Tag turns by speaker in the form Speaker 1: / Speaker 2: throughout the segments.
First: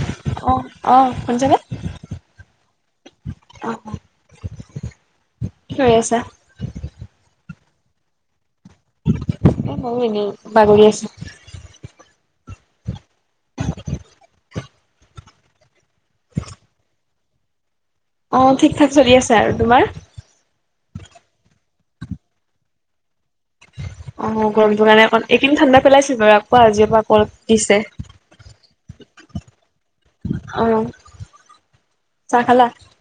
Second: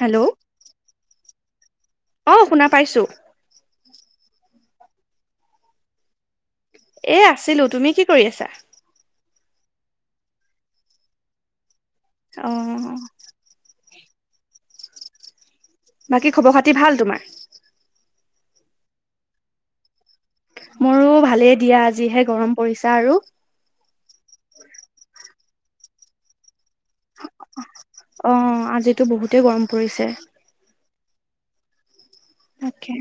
Speaker 1: Hello,
Speaker 2: অঁ অঁ শুনিছেনে?
Speaker 1: অঁ শুনা পাইছোঁ।
Speaker 2: অ কি কৰি আছা?
Speaker 1: এ আছিলো তুমি কি কৰি আছা?
Speaker 2: এই ব এনেও বাগৰি আছোঁ?
Speaker 1: অ,
Speaker 2: [inaudible]
Speaker 1: বাকী খবৰ খাতি ভাল তোমাৰ
Speaker 2: অ ঠিক ঠাক চলি আছে আৰু তোমাৰ
Speaker 1: মোৰো ভালেই দিয়া আজিহে গৰম পৰিছা আৰু
Speaker 2: অ', গৰমটোৰ কাৰণে অকণ এইকেদিন ঠাণ্ডা পেলাইছিল বাৰু আকৌ আজিৰ পৰা আকৌ দিছে।
Speaker 1: অ', আজিতো বহুতেই গৰম পৰিছে
Speaker 2: অ', চাহ খালা
Speaker 1: তাকে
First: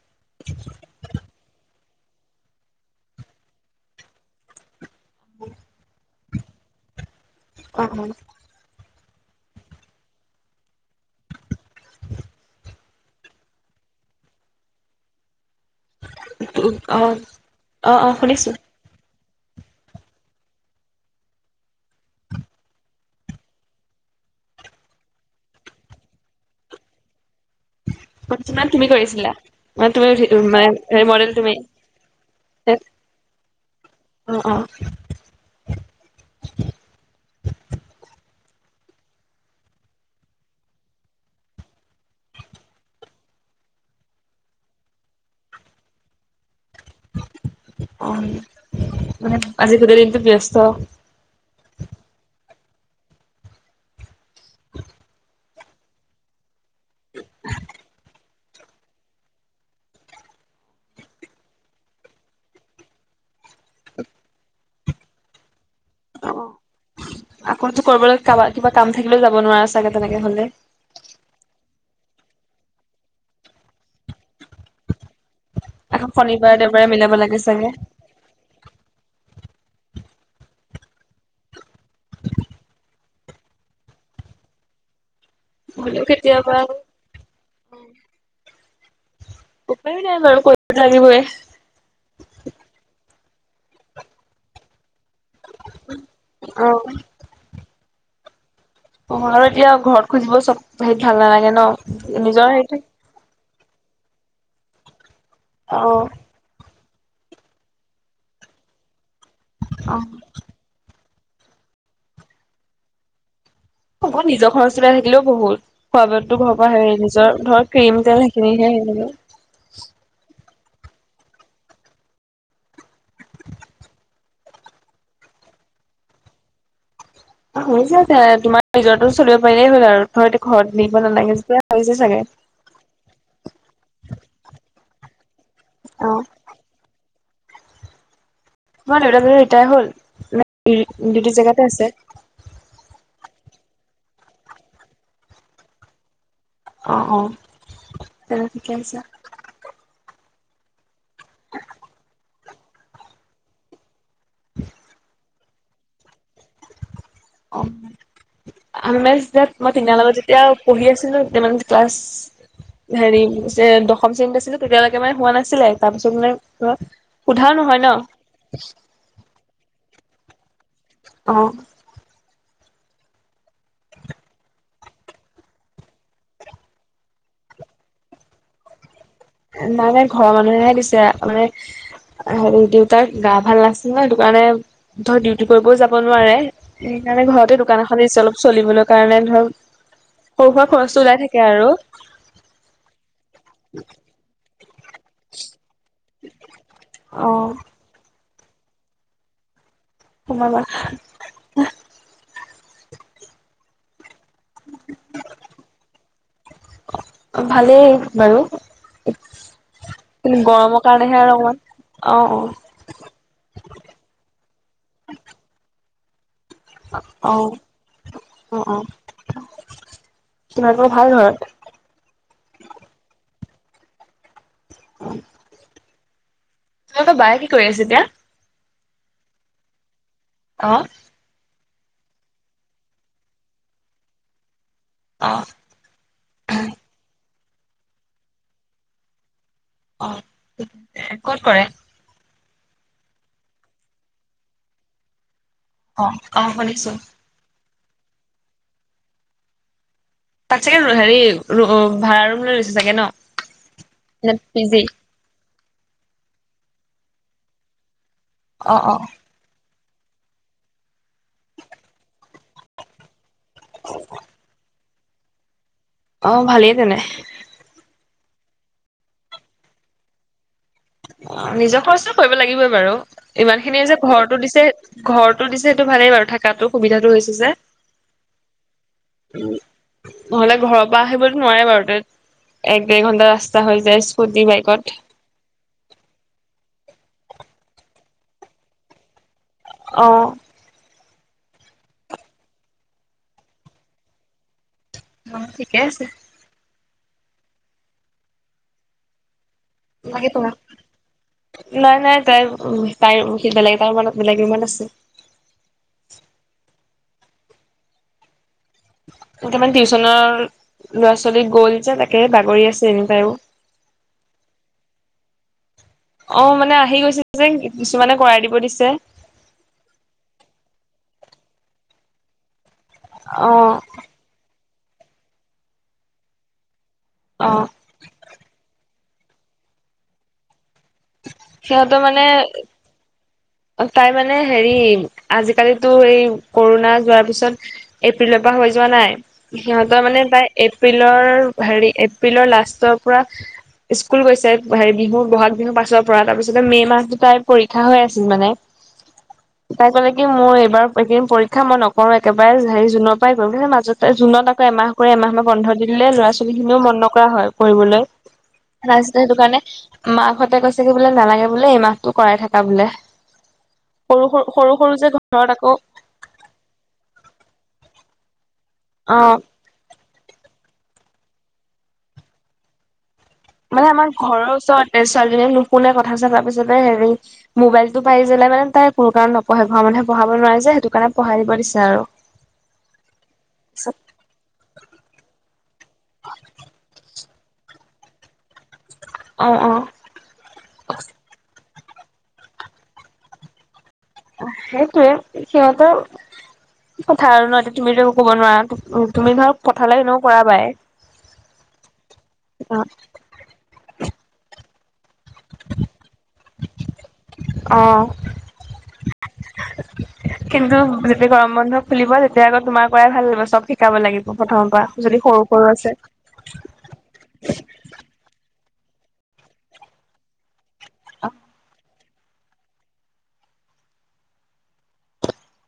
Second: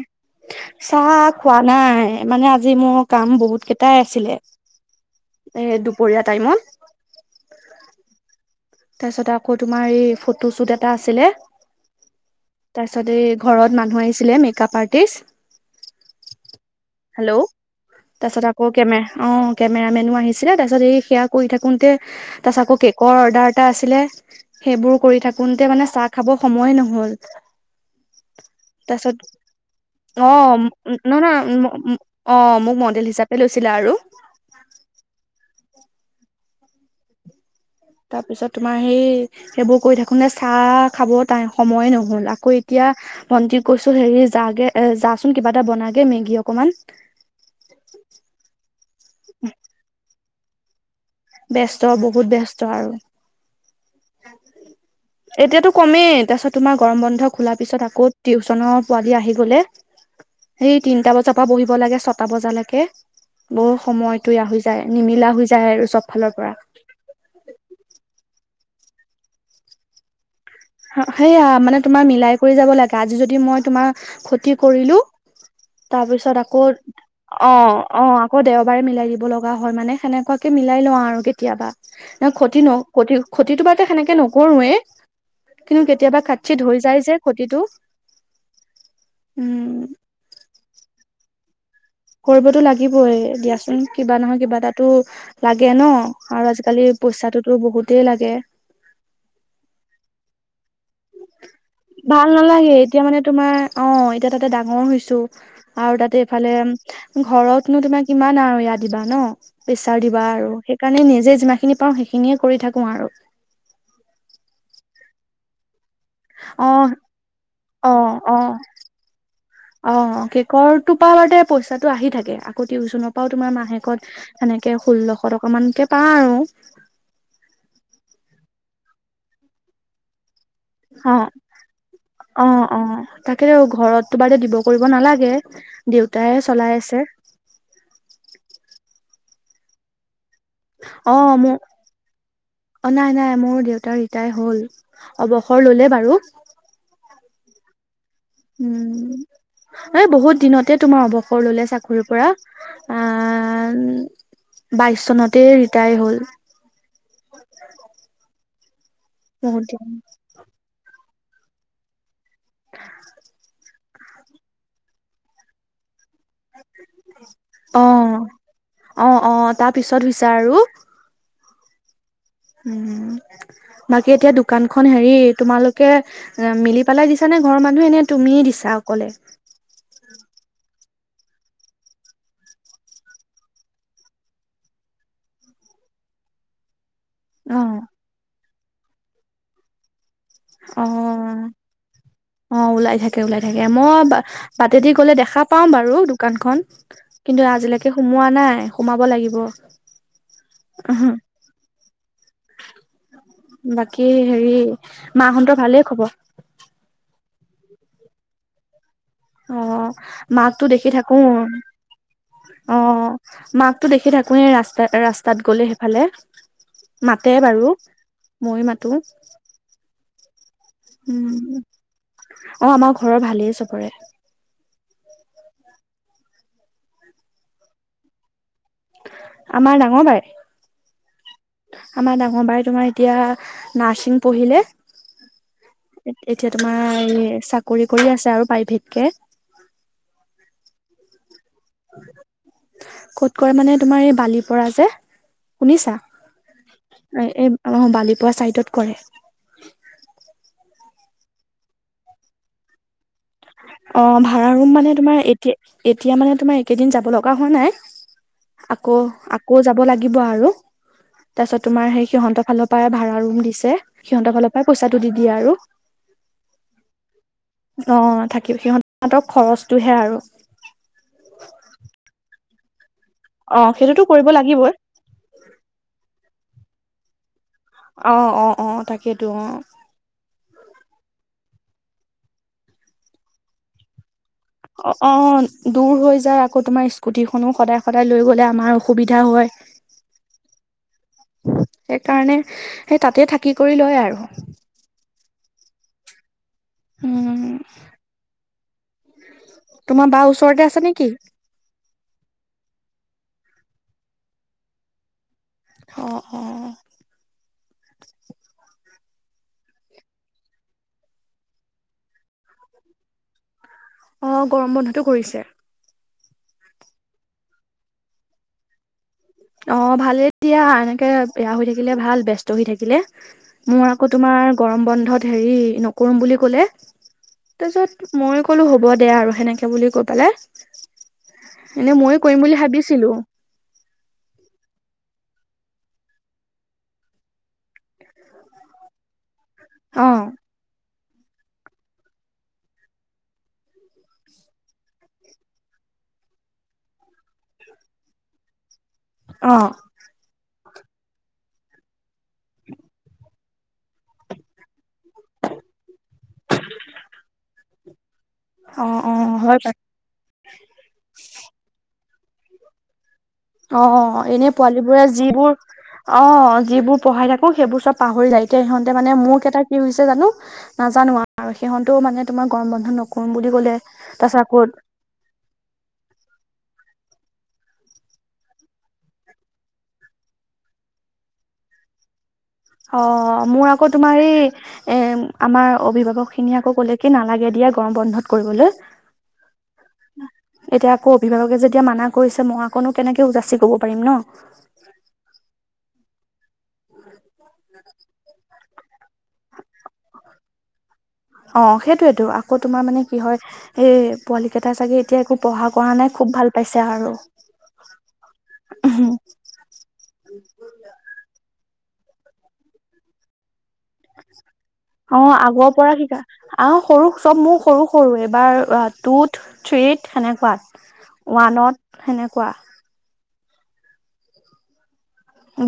Speaker 1: চাহ খোৱা নাই মানে আজি মোৰ কাম বহুত কেইটাই আছিলে এ দুপৰীয়া টাইমত
Speaker 2: অ', অ',
Speaker 1: তাৰপিছত আকৌ তোমাৰ এই ফটো শ্বুট এটা আছিলে।
Speaker 2: [inaudible]
Speaker 1: তাৰপিছত এই ঘৰত মানুহ আহিছিলে মেকআপ আৰ্টিষ্ট।
Speaker 2: অ', অ',
Speaker 1: হেল্ল'
Speaker 2: অ', অ',
Speaker 1: তাৰপিছত
Speaker 2: শুনিছো
Speaker 1: আকৌ কেমে অ', কেমেৰা মেনো আহিছিলে তাৰপাছত এই সেৱা কৰি থাকোতে তাৰপিছত আকৌ কেকৰ অৰ্ডাৰ এটা আছিলে সেইবোৰ কৰি থাকোতে মানে চাহ খাব সময়ে নহ'ল।
Speaker 2: [inaudible] তুমি কৰিছিলা? মানে তুমি
Speaker 1: তাৰপিছত
Speaker 2: উঠি
Speaker 1: অ',
Speaker 2: মানে হেৰি
Speaker 1: নহ
Speaker 2: মডেল
Speaker 1: না
Speaker 2: তুমি
Speaker 1: অ',
Speaker 2: অ',
Speaker 1: মোক মডেল হিচাপে লৈছিলে আৰু
Speaker 2: অ', অ',
Speaker 1: তাৰপিছত তোমাৰ সেই সেইবোৰ কৰি থাকো নে চাহ খাব ই সময়ে নহল আকৌ এতিয়া ভণ্টি কৈছো হেৰি যাগে এ যাচোন কিবা এটা বনাগে মেগী অকমান
Speaker 2: অ', মানে আজি গোটেই দিনটো ব্যস্ত।
Speaker 1: ব্যস্ত বহুত ব্যস্ত আৰু এতিয়াতো কমেই তাৰপিছত তোমাৰ গৰম বন্ধ খোলা পিছত আকৌ টিউচনৰ পোৱালি আহি গ'লে। সেই তিনটা বজাৰ পৰা বহিব লাগে ছটা বজালৈকে। বহুত সময়তোয়া হৈ যায় নিমিলা হৈ যায় আৰু চব ফালৰ
Speaker 2: অ',
Speaker 1: পৰা
Speaker 2: আকৌতো কৰিবলৈ কাৰ কিবা কাম থাকিলেও যাব নোৱাৰা চাগে তেনেকে হ'লে
Speaker 1: সেয়াই মানে তোমাৰ মিলাই কৰি যাব লাগে আজি যদি মই তোমাৰ ক্ষতি কৰিলো
Speaker 2: আকৌ
Speaker 1: তাৰপিছত
Speaker 2: শনিবাৰে
Speaker 1: আকৌ
Speaker 2: দেওবাৰে মিলাব লাগে চাগে,
Speaker 1: অ', অ', আকৌ দেওবাৰে মিলাই দিব লগা হয় মানে সেনেকুৱাকে মিলাই লওঁ আৰু কেতিয়াবা ন ক্ষতি ন ক্ষতি ক্ষতিটো বাৰো সেনেকে নকৰোৱেই কিন্তু কেতিয়াবা খাটছিট হৈ যায় যে খতিটো উম
Speaker 2: উপায় নাই বাৰু কৰিব লাগিবই।
Speaker 1: কৰিবতো লাগিবই দিয়াচোন কিবা নহয় কিবা এটা টো। লাগে ন আৰু
Speaker 2: অ
Speaker 1: আজিকালি পইচাটোতো বহুতেই লাগে।
Speaker 2: পোহৰ দিয়ক ঘৰত খুজিব চব হেৰিত ভাল নালাগে ন
Speaker 1: ভাল
Speaker 2: নিজৰ
Speaker 1: নালাগে
Speaker 2: সেইটো।
Speaker 1: এতিয়া মানে তোমাৰ অ এতিয়া তাতে ডাঙৰ হৈছো
Speaker 2: অ
Speaker 1: আৰু তাতে ইফালে। ঘৰতনো তোমাক কিমান আৰু ইয়াত দিবা ন প্ৰেছাৰ দিবা আৰু। কাৰণে নিজে যিমানখিনি পাওঁ সেইখিনিয়ে কৰি থাকো আৰু।
Speaker 2: ঘৰত নিজৰখনৰ নিজৰ থাকিলেও বহুত। খোৱা -বোয়াটো ঘৰৰ পৰা
Speaker 1: অ
Speaker 2: হেৰি নিজৰ ধৰ
Speaker 1: অ
Speaker 2: ক্ৰীম তেল
Speaker 1: অ
Speaker 2: সেইখিনিহে এনে।
Speaker 1: অ', কেকৰ তৰ পৰা পইচাটো আহি থাকে আকৌ টিউশচনৰ পৰাও তোমাৰ মাহেকত। সেনেকে ষোল্লশ টকা মানকে পাওঁ আৰু।
Speaker 2: হৈছে জে তোমাৰ নিজৰ টো চলিব পাৰিলেই হ'ল আৰু ধ ঘৰত নিব
Speaker 1: অ
Speaker 2: নালাগে যেতিয়া হৈছে চাগে।
Speaker 1: তাকেটো ঘৰততো বাৰদে দিব কৰিব নালাগে
Speaker 2: অ
Speaker 1: দেউতাই চলাই আছে।
Speaker 2: মই দেউতাক ৰিটায়াৰ
Speaker 1: অ
Speaker 2: হ'ল দিউটি
Speaker 1: মোৰ
Speaker 2: জেগাতে আছে।
Speaker 1: অ', নাই নাই মোৰ দেউতা ৰিটায় হ'ল অৱসৰ ললে বাৰু।
Speaker 2: অ', অ', তেনে ঠিকে আছে
Speaker 1: উম এই বহুত দিনতে তোমাৰ অৱসৰ ল'লে চাকৰিৰ পৰা। আ বাইশ চনতে ৰিটায়াৰ হ'ল।
Speaker 2: অ',
Speaker 1: বহুত
Speaker 2: মই তিনি
Speaker 1: দিন
Speaker 2: লগত যেতিয়া পঢ়ি আছিলো তেতিয়া ক্লাছ। হেৰি দশম শ্ৰেণীত আছিলো‌। তেতিয়ালৈকে মানে হোৱা নাছিলে, তাৰ পিছত মানে। সোধাও নহয় ন
Speaker 1: অ' অ' অ' তাৰ পিছত হৈছা আৰু।
Speaker 2: অ'।
Speaker 1: উম' বাকী এতিয়া দোকানখন হেৰি তোমালোকে। অ' মিলি পেলাই দিছা নে ঘৰৰ মানুহ এনে তুমি দিছা অকলে।
Speaker 2: নাই নাই ঘৰৰ মানুহে দিছে মানে। হেৰি, দেউতাৰ গা ভাল নাছিল নহ সেইটো কাৰণে ধৰ ডিউটি কৰিবও যাব নোৱাৰে। সেইকাৰণে ঘৰতে
Speaker 1: অ
Speaker 2: দোকান এখন দিছো অলপ চলিবলৈ কাৰণে ধৰ। সৰু সুৰা খৰচটো ওলাই থাকে
Speaker 1: অ'
Speaker 2: আৰু
Speaker 1: অ' ওলাই থাকে ওলাই থাকে মই বা। বাটেদি গ'লে দেখা পাওঁ বাৰু দোকান খন
Speaker 2: অ
Speaker 1: কিন্তু আজিলৈকে। সি সোমোৱা নাই, সোমাব লাগিব।
Speaker 2: সোমাবা।
Speaker 1: বাকী হেৰি মাহতৰ ভালেই খবৰ।
Speaker 2: অ ভালেই বাৰু।
Speaker 1: অ'
Speaker 2: কিন্তু,
Speaker 1: মাকতো
Speaker 2: গৰমৰ
Speaker 1: দেখি থাকো
Speaker 2: কাৰণেহে আৰু অকমান অ অ।
Speaker 1: অ' মাকতো দেখি থাকোয়ে ৰাস্তা ৰাস্তাত গ'লে সেইফালে।
Speaker 2: অ অ
Speaker 1: মাতে
Speaker 2: অ
Speaker 1: বাৰু মইয়ো
Speaker 2: অ
Speaker 1: মাতো।
Speaker 2: তোমালোকৰ ভাল ঘৰত
Speaker 1: অ' আমাৰ ঘৰৰ ভালেই চবৰে।
Speaker 2: উ। তোমোকৰ বাইয়ে কি কৰি আছে এতিয়া।
Speaker 1: আমাৰ ডাঙৰ বাই।
Speaker 2: অ'।
Speaker 1: আমাৰ ডাঙৰ বাই তোমাৰ এতিয়া নাৰ্ছিং পঢ়িলে।
Speaker 2: অ'।
Speaker 1: এতিয়া তোমাৰ এই চাকৰি কৰি আছে আৰু প্ৰাইভেট কে।
Speaker 2: অ' ঠিক আছে, ক'ত কৰে।
Speaker 1: ক'ত কৰে মানে তোমাৰ এই বালিৰ পৰা যে শুনিছা
Speaker 2: অ', শুনিছো।
Speaker 1: অ এই বালিপৰা চাইডত কৰে।
Speaker 2: তাত চাগে হেৰি অ ভাড়া ৰুম লৈ আছে চাগে ন।
Speaker 1: অ'
Speaker 2: নে
Speaker 1: ভাড়া
Speaker 2: পি
Speaker 1: ৰুম
Speaker 2: জি?
Speaker 1: মানে তোমাৰ এতিয়া, এতিয়া মানে তোমাৰ এইকেদিন যাব লগা হোৱা নাই।
Speaker 2: অ',
Speaker 1: আকৌ'
Speaker 2: অ',
Speaker 1: আক আকৌ যাব লাগিব আৰু তাৰ পিছত তোমাৰ সেই সিহতৰ ফালৰ পৰা ভাড়া ৰুম দি ছে সিহঁতৰ ফালৰ পৰা পইচাটো দি দিয়ে আৰু।
Speaker 2: অ ভালেই তেনে।
Speaker 1: অ' থাকিব সিহঁত তহতৰ খৰচটোহে আৰু।
Speaker 2: নিজৰ খৰচো কৰিব লাগিবই বাৰু
Speaker 1: অ
Speaker 2: ইমান খিনিয়ে যে
Speaker 1: সেইটোতো কৰিব
Speaker 2: ঘৰটো দিছে।
Speaker 1: লাগিবই
Speaker 2: ঘৰটো দিছে সেইটো ভালেই বাৰু থাকাতো সুবিধাটো হৈছে যে।
Speaker 1: অ' অ' অ' তাকেই।
Speaker 2: উম' নহ'লে ঘৰৰ পৰা আহিবতো নোৱাৰে বাৰু, তেক' এক-ডেৰ ঘণ্টা ৰাস্তা হৈ যায় স্কুটি, বাইক।
Speaker 1: অঁ অঁ, দূৰ হৈ যায়। আকৌ তোমাৰ স্কুটিখনো সদায় সদায় লৈ গ'লে আমাৰ অসুবিধা হয়।
Speaker 2: অ
Speaker 1: সেইকাৰণে সেই তাতে থাকি কৰি লয় আৰু।
Speaker 2: অঁ, ঠিকেই আছে।
Speaker 1: উঁম, তোমাৰ বা
Speaker 2: লাগে তোমাক?
Speaker 1: ওচৰতে আছে নেকি?
Speaker 2: নাই, নাই। তাইৰ তাইৰ বেলেগ এটা ৰুমত বেলেগ ৰুমত আছে।
Speaker 1: অঁ, অঁ,
Speaker 2: এতা মানে টিউচনৰ ল'ৰা-ছোৱালী গ'ল যে, তাকে বাগৰি আছে এনেকে আৰু
Speaker 1: অঁ, গৰম বন্ধতো কৰিছে।
Speaker 2: অঁ, মানে আহি গৈছে যে, কিছুমানে কৰাই দিব দিছে।
Speaker 1: অ ভালেই দিয়া এনেকে বেয়া হৈ থাকিলে ভাল ব্যস্ত হৈ থাকিলে
Speaker 2: অ
Speaker 1: মোৰ আ আকৌ তোমাৰ গৰম বন্ধত হেৰি নকৰোম বুলি ক'লে
Speaker 2: অ
Speaker 1: তাৰছত মই ক'লো হ'ব দেয়া আৰু সেনেকে বুলি কৈ পেলাই এনে
Speaker 2: সিহঁতৰ
Speaker 1: ময়ো
Speaker 2: মানে
Speaker 1: কৰিম বুলি ভাবিছিলো
Speaker 2: তাই মানে হেৰি আজিকালিতো এই কৰোণা যোৱাৰ পিছত এপ্ৰিলৰ পা হৈ যোৱা নাই সিহঁতৰ
Speaker 1: অ
Speaker 2: মানে তাই এপ্ৰিলৰ হেৰি এপ্ৰিলৰ লাষ্টৰ পৰা স্কুল গৈছে হেৰি বিহু বহাগ বিহু পাছ ছৰ পৰা তাৰপিছতে মে মাহত তাই পৰীক্ষা হৈ আছিল মানে
Speaker 1: অ
Speaker 2: তাই কলে এ মোৰ এইবাৰ এইকেইদিন পৰীক্ষা মই নকৰো একেবাৰে হেৰি জুনৰ পৰাই কৰিম কিন্তু মাজতে জুনত আকৌ এমাহ কৰে নহলে বন্ধ দি দিলে ল'ৰা ছোৱালী খিনিও মন নকৰা হয় পঢ়িবলৈ
Speaker 1: অ অ
Speaker 2: তাৰপিছত সেইটো
Speaker 1: হয়
Speaker 2: কাৰণে
Speaker 1: পাই
Speaker 2: মাকহঁতে কৈছে কি বোলে নালাগে বোলে এই মাহটো কৰাই থাকা বোলে
Speaker 1: অ
Speaker 2: সৰু
Speaker 1: এনে
Speaker 2: সৰু সৰু
Speaker 1: পোৱালী
Speaker 2: সৰু
Speaker 1: বোৰে
Speaker 2: যে ঘৰত
Speaker 1: যিবোৰ
Speaker 2: আকৌ
Speaker 1: অ যিবোৰ পঢ়াই থাকো সেইবোৰ চব পাহৰি যায় এতিয়া সিহঁতে মানে
Speaker 2: অ'
Speaker 1: মোৰ কেইটা কি হৈছে জানো নাজানো আৰু সিহঁতো মানে তোমাৰ গৰম বন্ধ নক কম বুলি ক'লে তাৰছত কত
Speaker 2: এ ছোৱালীজনী নুশুনে কথা চথা তাৰপিছতে হেৰি মোবাইলটো পাই যালে মানে তাই কোনো কাৰণে নপঢ়ে ঘৰৰ মানুহে পঢ়াব নোৱাৰে যে সেইটো কাৰণে পঢ়াই দিব দিছে আৰু
Speaker 1: অ মোৰ আকৌ তোমাৰ এই এ আমাৰ অভিভাৱক খিনিয়ে আকৌ ক'লে কি নালাগে দিয়া গৰম বন্ধত কৰিবলৈ
Speaker 2: অ অ
Speaker 1: এতিয়া আকৌ অভিভাৱকে যেতিয়া মানা কৰিছে মই আকনো কেনেকে ও যাচি কব পাৰিম ন
Speaker 2: সেইটোয়ে সিহঁতৰ কথা আৰু ন তুমিতো একো ক'ব নোৱাৰা উ তুমি ধৰক পঠালে এনেও কৰাবাই
Speaker 1: অ সেইটোৱে টো আকৌ তোমাৰ
Speaker 2: অ।
Speaker 1: মানে কি হয় এই পোৱালি কেইটা চাগে এতিয়া একো পঢ়া কৰা নাই খুব ভাল পাইছে আৰু
Speaker 2: অ কিন্তু যেতিয়া গৰম বন্ধ খুলিব তেতিয়া আকৌ তোমাৰ কৰাই ভাল লাগিব চব শিকাব লাগিব প্ৰথমৰ পৰা যদি সৰু সৰু আছে
Speaker 1: আহ সৰু চব মোৰ সৰু সৰু এবাৰ টুত থ্ৰীত সেনেকুৱাত ওৱানত সেনেকুৱা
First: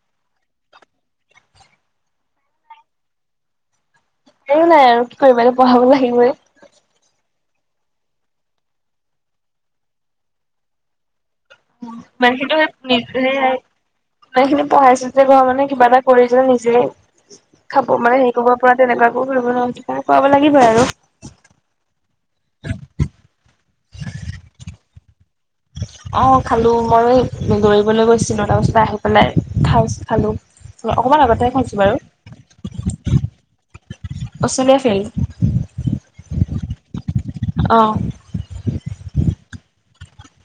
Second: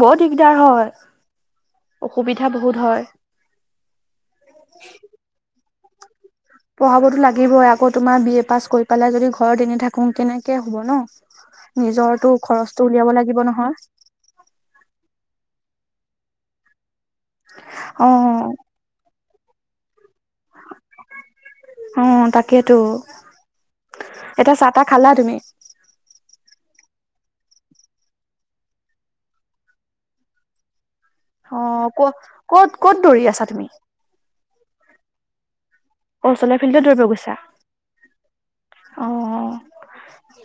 Speaker 1: বহুত দিগদাৰ হয় অসুবিধা বহুত হয়
Speaker 2: এও নাই আৰু কি কৰিবা এ পঢ়াব লাগিবই
Speaker 1: পঢ়াবতো লাগিবই আকৌ তোমাৰ বি এ পাছ কৰি পেলাই যদি ঘৰত এনি থাকো কেনেকে হ'ব ন
Speaker 2: [unintelligible]
Speaker 1: নিজৰতো
Speaker 2: ইমান
Speaker 1: খৰচটো উলিয়াব লাগিব নহয়
Speaker 2: খিনি পঢ়াইছো যে ঘৰ মানে কিবা এটা কৰি যে নিজে খাব
Speaker 1: অ
Speaker 2: মানে সেৰি কৰিব পৰা তেনেকুৱাকো কৰিব ন খোৱাব লাগিব আৰু
Speaker 1: অ তাকেইতো এতিয়া চাহ তাহ খালা তুমি
Speaker 2: অ খালো মই এই দৌৰিবলৈ গৈছিলো তাপা চিধা আহি পেলাই খাই খালো অ অকমান আগত
Speaker 1: অ ক ক'ত ক'ত দৌৰি আছা তুমি
Speaker 2: অষ্ট্ৰেলিয়া ফিল্ড
Speaker 1: অষ্ট্ৰেলিয়া ফিল্ডত দৌৰিব গৈছা
Speaker 2: অ
Speaker 1: অ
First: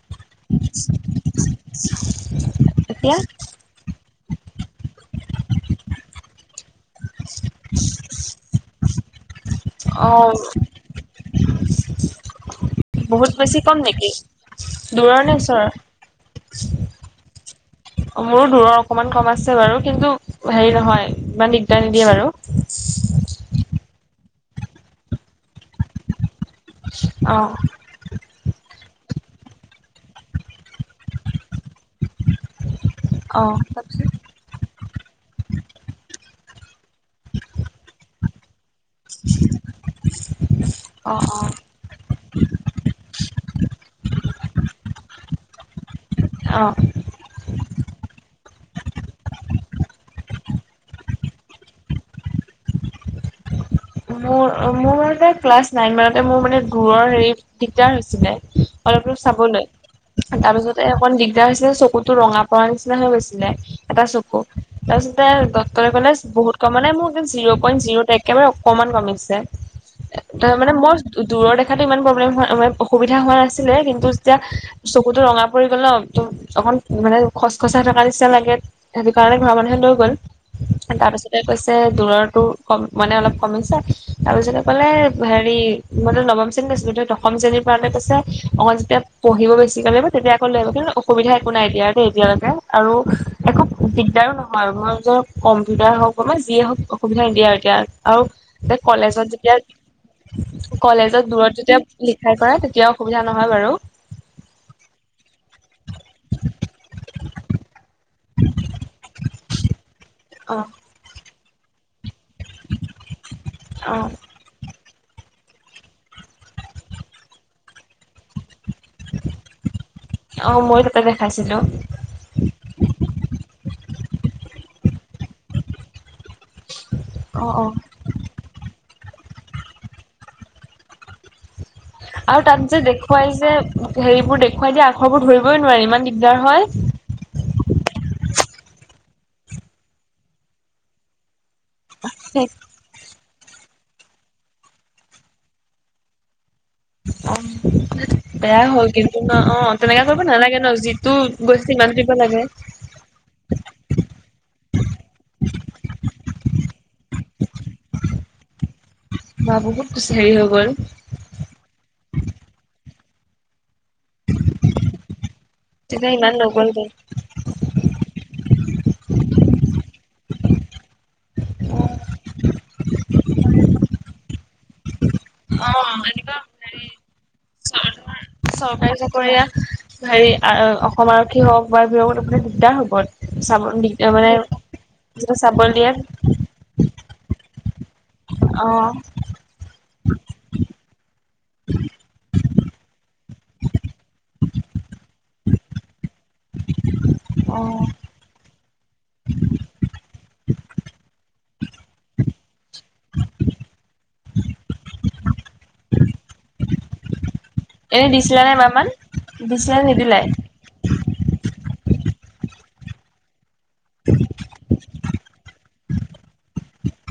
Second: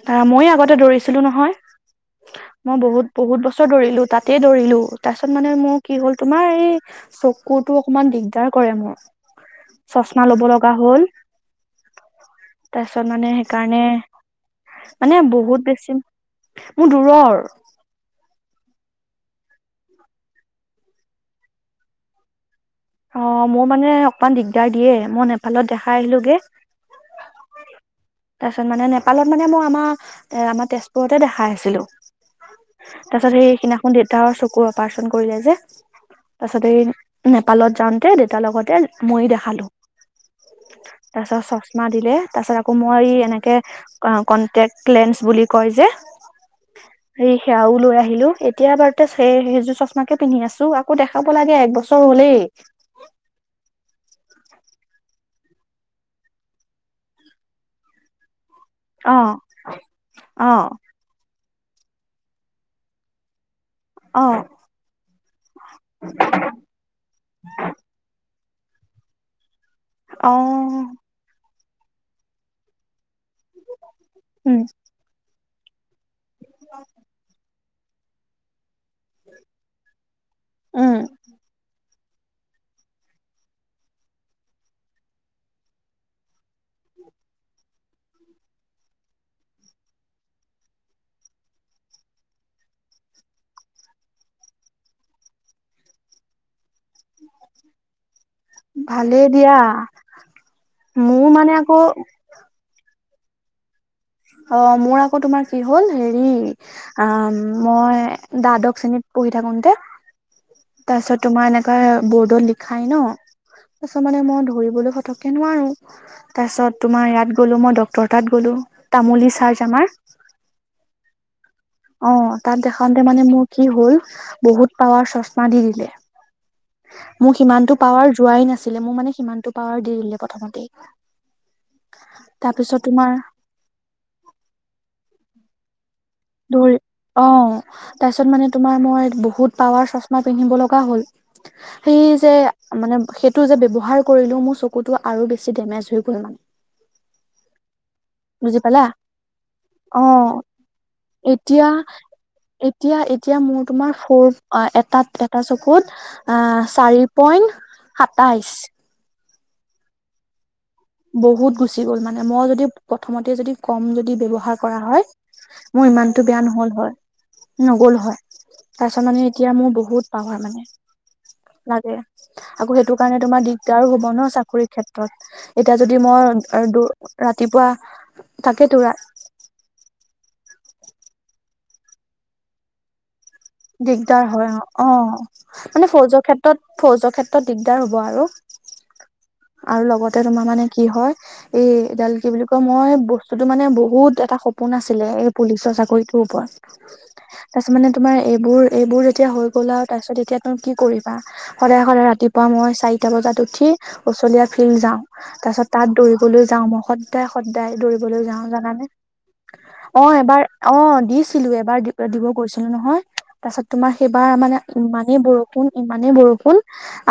Speaker 1: তা ময়ো আগতে দৌৰিছিলো নহয় মই বহুত
Speaker 2: এতিয়া
Speaker 1: বহুত বছৰ দৌৰিলো তাতেই দৌৰিলো তাৰ পিছত মানে মোৰ কি হ'ল তোমাৰ এই চকুতো অকণমান দিগদাৰ কৰে মোৰ চছমা
Speaker 2: অ',
Speaker 1: ল'ব লগা হ'ল তাৰপিছত মানে
Speaker 2: বহুত বেছি কম
Speaker 1: সেইকাৰণে
Speaker 2: নেকি?
Speaker 1: মানে
Speaker 2: দূৰৰ নে
Speaker 1: বহুত
Speaker 2: ওচৰৰ?
Speaker 1: বেছি মোৰ দূৰৰ
Speaker 2: মোৰো দূৰৰ অকমান কম আছে বাৰু কিন্তু হেৰি নহয় ইমান দিগদাৰ নিদিয়ে বাৰু
Speaker 1: অ মোৰ মানে অকমান দিগদাৰ দিয়ে মই নেপালত দেখাই আহিলোগে
Speaker 2: অ
Speaker 1: তাৰপিছত মানে নেপালত মানে মই আমাৰ এ আমাৰ তেজপুৰতে দেখাই আছিলো।
Speaker 2: [inaudible]
Speaker 1: তাৰপাছত সেই
Speaker 2: অ',
Speaker 1: সিদিনাখন
Speaker 2: তাৰপিছত?
Speaker 1: দেউতাৰ চকু অপাৰেচন কৰিলে যে তাৰপাছত সেই নেপালত যাওঁতে দেউতাৰ লগতে ময়ো দেখালো
Speaker 2: অ',
Speaker 1: তাৰপিছত চছমা দিলে তাৰ পাছত আকৌ মই এনেকে কনটেক্ট লেঞ্চ বুলি কয় যে
Speaker 2: অ
Speaker 1: এই সেয়াও লৈ আহিলো এতিয়া বাৰু তে সেইজোৰ চচমাকে পিন্ধি আছো আকৌ দেখা খাব লাগে একবছৰ হ'লেই
Speaker 2: মোৰ মোৰ মানতে ক্লাছ নাইন মানতে মোৰ মানে দূৰৰ হেৰি দিগদাৰ হৈছিলে অলপ দূৰ
Speaker 1: অ
Speaker 2: চাব নোৱাৰি
Speaker 1: অ
Speaker 2: তাৰপিছতে অকণ দিগদাৰ হৈছিলে চকুতো ৰঙা পৰাৰ নিচিনা হৈ গৈছিলে এটা
Speaker 1: অ
Speaker 2: চকু তাৰপিছতে ডাক্তৰে ক'লে বহুত কম মানে মোক একদম জিৰ' পইণ্ট জিৰ' একেবাৰে অকমান কমিছে
Speaker 1: অ
Speaker 2: ত মানে মই দূৰৰ দেখাতো ইমান প্ৰব্লেম হোৱা মানে অসুবিধা হোৱা নাছিলে কিন্তু যেতিয়া
Speaker 1: উম
Speaker 2: চকুতো ৰঙা পৰি গ'ল ন ত অকন মানে খচখচাই থকা নিচনা লাগে। সেইটো কাৰণে ঘৰৰ মানুহে লৈ গ'ল,
Speaker 1: উম
Speaker 2: তাৰপিছতে কৈছে দূৰৰতো কম মানে অলপ কমিছে তাৰপিছতে ক'লে হেৰি মইটো নৱম শ্ৰেণীত আছিলো দশম শ্ৰেণী পাওতে কৈছে অ যেতিয়া পঢ়িব বেছিকে লাগিব তেতিয়া আকৌ লৈ আহিব কিন্তু অসুবিধা একো নাই দিয়া এতিয়ালৈকে। আৰু একো দিগদাৰো নহয় মই ধৰক কম্পিউটাৰ হওক বা মই যিয়ে হওক অসুবিধা নিদিয়ে আৰু এতিয়া। আৰু যে কলেজত
Speaker 1: ভালেই দিয়া
Speaker 2: যেতিয়া
Speaker 1: মোৰ
Speaker 2: কলেজত
Speaker 1: মানে
Speaker 2: দূৰত
Speaker 1: আকৌ
Speaker 2: যেতিয়া সহায় কৰা তেতিয়াও অসুবিধা নহয় বাৰু।
Speaker 1: অ মোৰ আকৌ তোমাৰ কি হ'ল হেৰি অ মই দ্বাদশ শ্ৰেণীত পঢ়ি থাকোতে
Speaker 2: অ
Speaker 1: তাৰপিছত তোমাৰ এনেকে বৰ্ডত লিখাই ন তাৰপিছত
Speaker 2: অ',
Speaker 1: মানে মই ধৰিবলৈ তে নোৱাৰোঁ, তাৰপিছত তোমাৰ ইয়াত গ'লো মই ডক্তৰৰ তাত গ'লো তামুলী চাৰজনৰ
Speaker 2: অ ময়ো তাতে দেখাইছিলো।
Speaker 1: অ তাত দেখাওতে মানে মোৰ কি হল বহুত পাৱাৰ চশমা দি দিলে। মোক
Speaker 2: অ', অ'।
Speaker 1: সিমানটো পাৱাৰ যোৱাই নাছিলে মোৰ মানে সিমানটো পাৱাৰ দি দিলে প্ৰথমতেই।
Speaker 2: আৰু তাত যে
Speaker 1: তাৰপিছত তোমাৰ
Speaker 2: দেখুৱাই যে হেৰিবোৰ দেখুৱাই দিয়া আখৰবোৰ ধৰিবই নোৱাৰে ইমান দিগদাৰ হয়।
Speaker 1: দুৰ অ তাৰপিছত মানে তোমাৰ মই বহুত পাৱাৰ চচমা পিন্ধিব লগা হ'ল। সেই যে মানে সেইটো যে ব্যৱহাৰ কৰিলো মোৰ চকুটো আৰু বেছি ডেমেজ হৈ গ'ল।
Speaker 2: [unintelligible]
Speaker 1: বুজি
Speaker 2: বেয়া
Speaker 1: পালা
Speaker 2: হ'ল কিন্তু ন অ তেনেকুৱা কৰিব নালাগে ন যিটো গৈছিল
Speaker 1: এতিয়া
Speaker 2: সিমান টো দিব লাগে।
Speaker 1: এতিয়া এতিয়া মোৰ তোমাৰ ফৰ অ এটা এটা চকুত চাৰি পইণ্ট সাতাইশ।
Speaker 2: বা বহুত বেছি হেৰি হৈ গ'ল।
Speaker 1: বহুত গুচি গ'ল মানে মই যদি প্ৰথমতে যদি ক'ম য দি ব্যৱহাৰ কৰা হয় মোৰ
Speaker 2: তেতিয়া
Speaker 1: ইমানটো
Speaker 2: ইমান
Speaker 1: বেয়া নহল
Speaker 2: নগ'লগে
Speaker 1: হয়। নগল হয়, তাৰপিছত মানে এতিয়া মোৰ বহুত পাৱাৰ মানে। লাগে আকৌ সেইটো কাৰণে তোমাৰ দিগদাৰো হব ন চাকৰিৰ ক্ষেত্ৰত। এতিয়া
Speaker 2: অ',
Speaker 1: যদি মই
Speaker 2: এনেকুৱা
Speaker 1: দ
Speaker 2: হেৰি
Speaker 1: ৰাতিপুৱা তাকেতো
Speaker 2: চৰকাৰী চাকৰিয়া হেৰি আ অসম আৰক্ষী হওক বা [unintelligible] দিগদাৰ হ'ব। চাব
Speaker 1: দিগদাৰ
Speaker 2: মানে
Speaker 1: হয় অ অ
Speaker 2: যেতিয়া চাব
Speaker 1: মানে
Speaker 2: দিয়ে
Speaker 1: ফৌজৰ ক্ষেত্ৰত ত ফৌজৰ ক্ষেত্ৰত দিগদাৰ হ'ব আৰু,
Speaker 2: অ',
Speaker 1: আৰু লগতে তোমাৰ মানে কি হয় এ এডাল কি বুলি কয় মই বস্তুটো মানে বহুত এটা স সপোন আছিলে এই পুলিচৰ চাকৰিটোৰ ওপৰত। তাৰপিছত
Speaker 2: অ',
Speaker 1: মানে তোমাৰ এইবোৰ এইবোৰ যেতিয়া হৈ গ'ল আৰু তাৰপিছত এতিয়া তম কি কৰিবা সদায় সদায় ৰাতিপুৱা মই চাৰিটা বজাত উঠি উচলীয়া ফিল্ড যাওঁ। তাৰপিছত তাত দৌৰিবলৈ যাওঁ মই স সদায় সদায়
Speaker 2: এনে
Speaker 1: দৌৰিবলৈ
Speaker 2: দিছিলা নে
Speaker 1: যাওঁ
Speaker 2: এবাৰ মান
Speaker 1: জানানে,
Speaker 2: দিছিলা নে
Speaker 1: অ
Speaker 2: নিদিলাই?
Speaker 1: এবাৰ অ দিছিলো এবাৰ দিবলৈ দিব গৈছিলো নহয়। তাৰপাছত তোমাৰ সেইবাৰ মানে ইমানেই বৰষুণ ইমানেই বৰষুণ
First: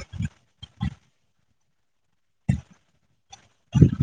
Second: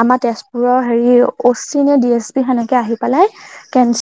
Speaker 1: আমাৰ তেজপুৰৰ হেৰি অ চি নে দি এছ পি সেনেকে আহি পেলাই কেন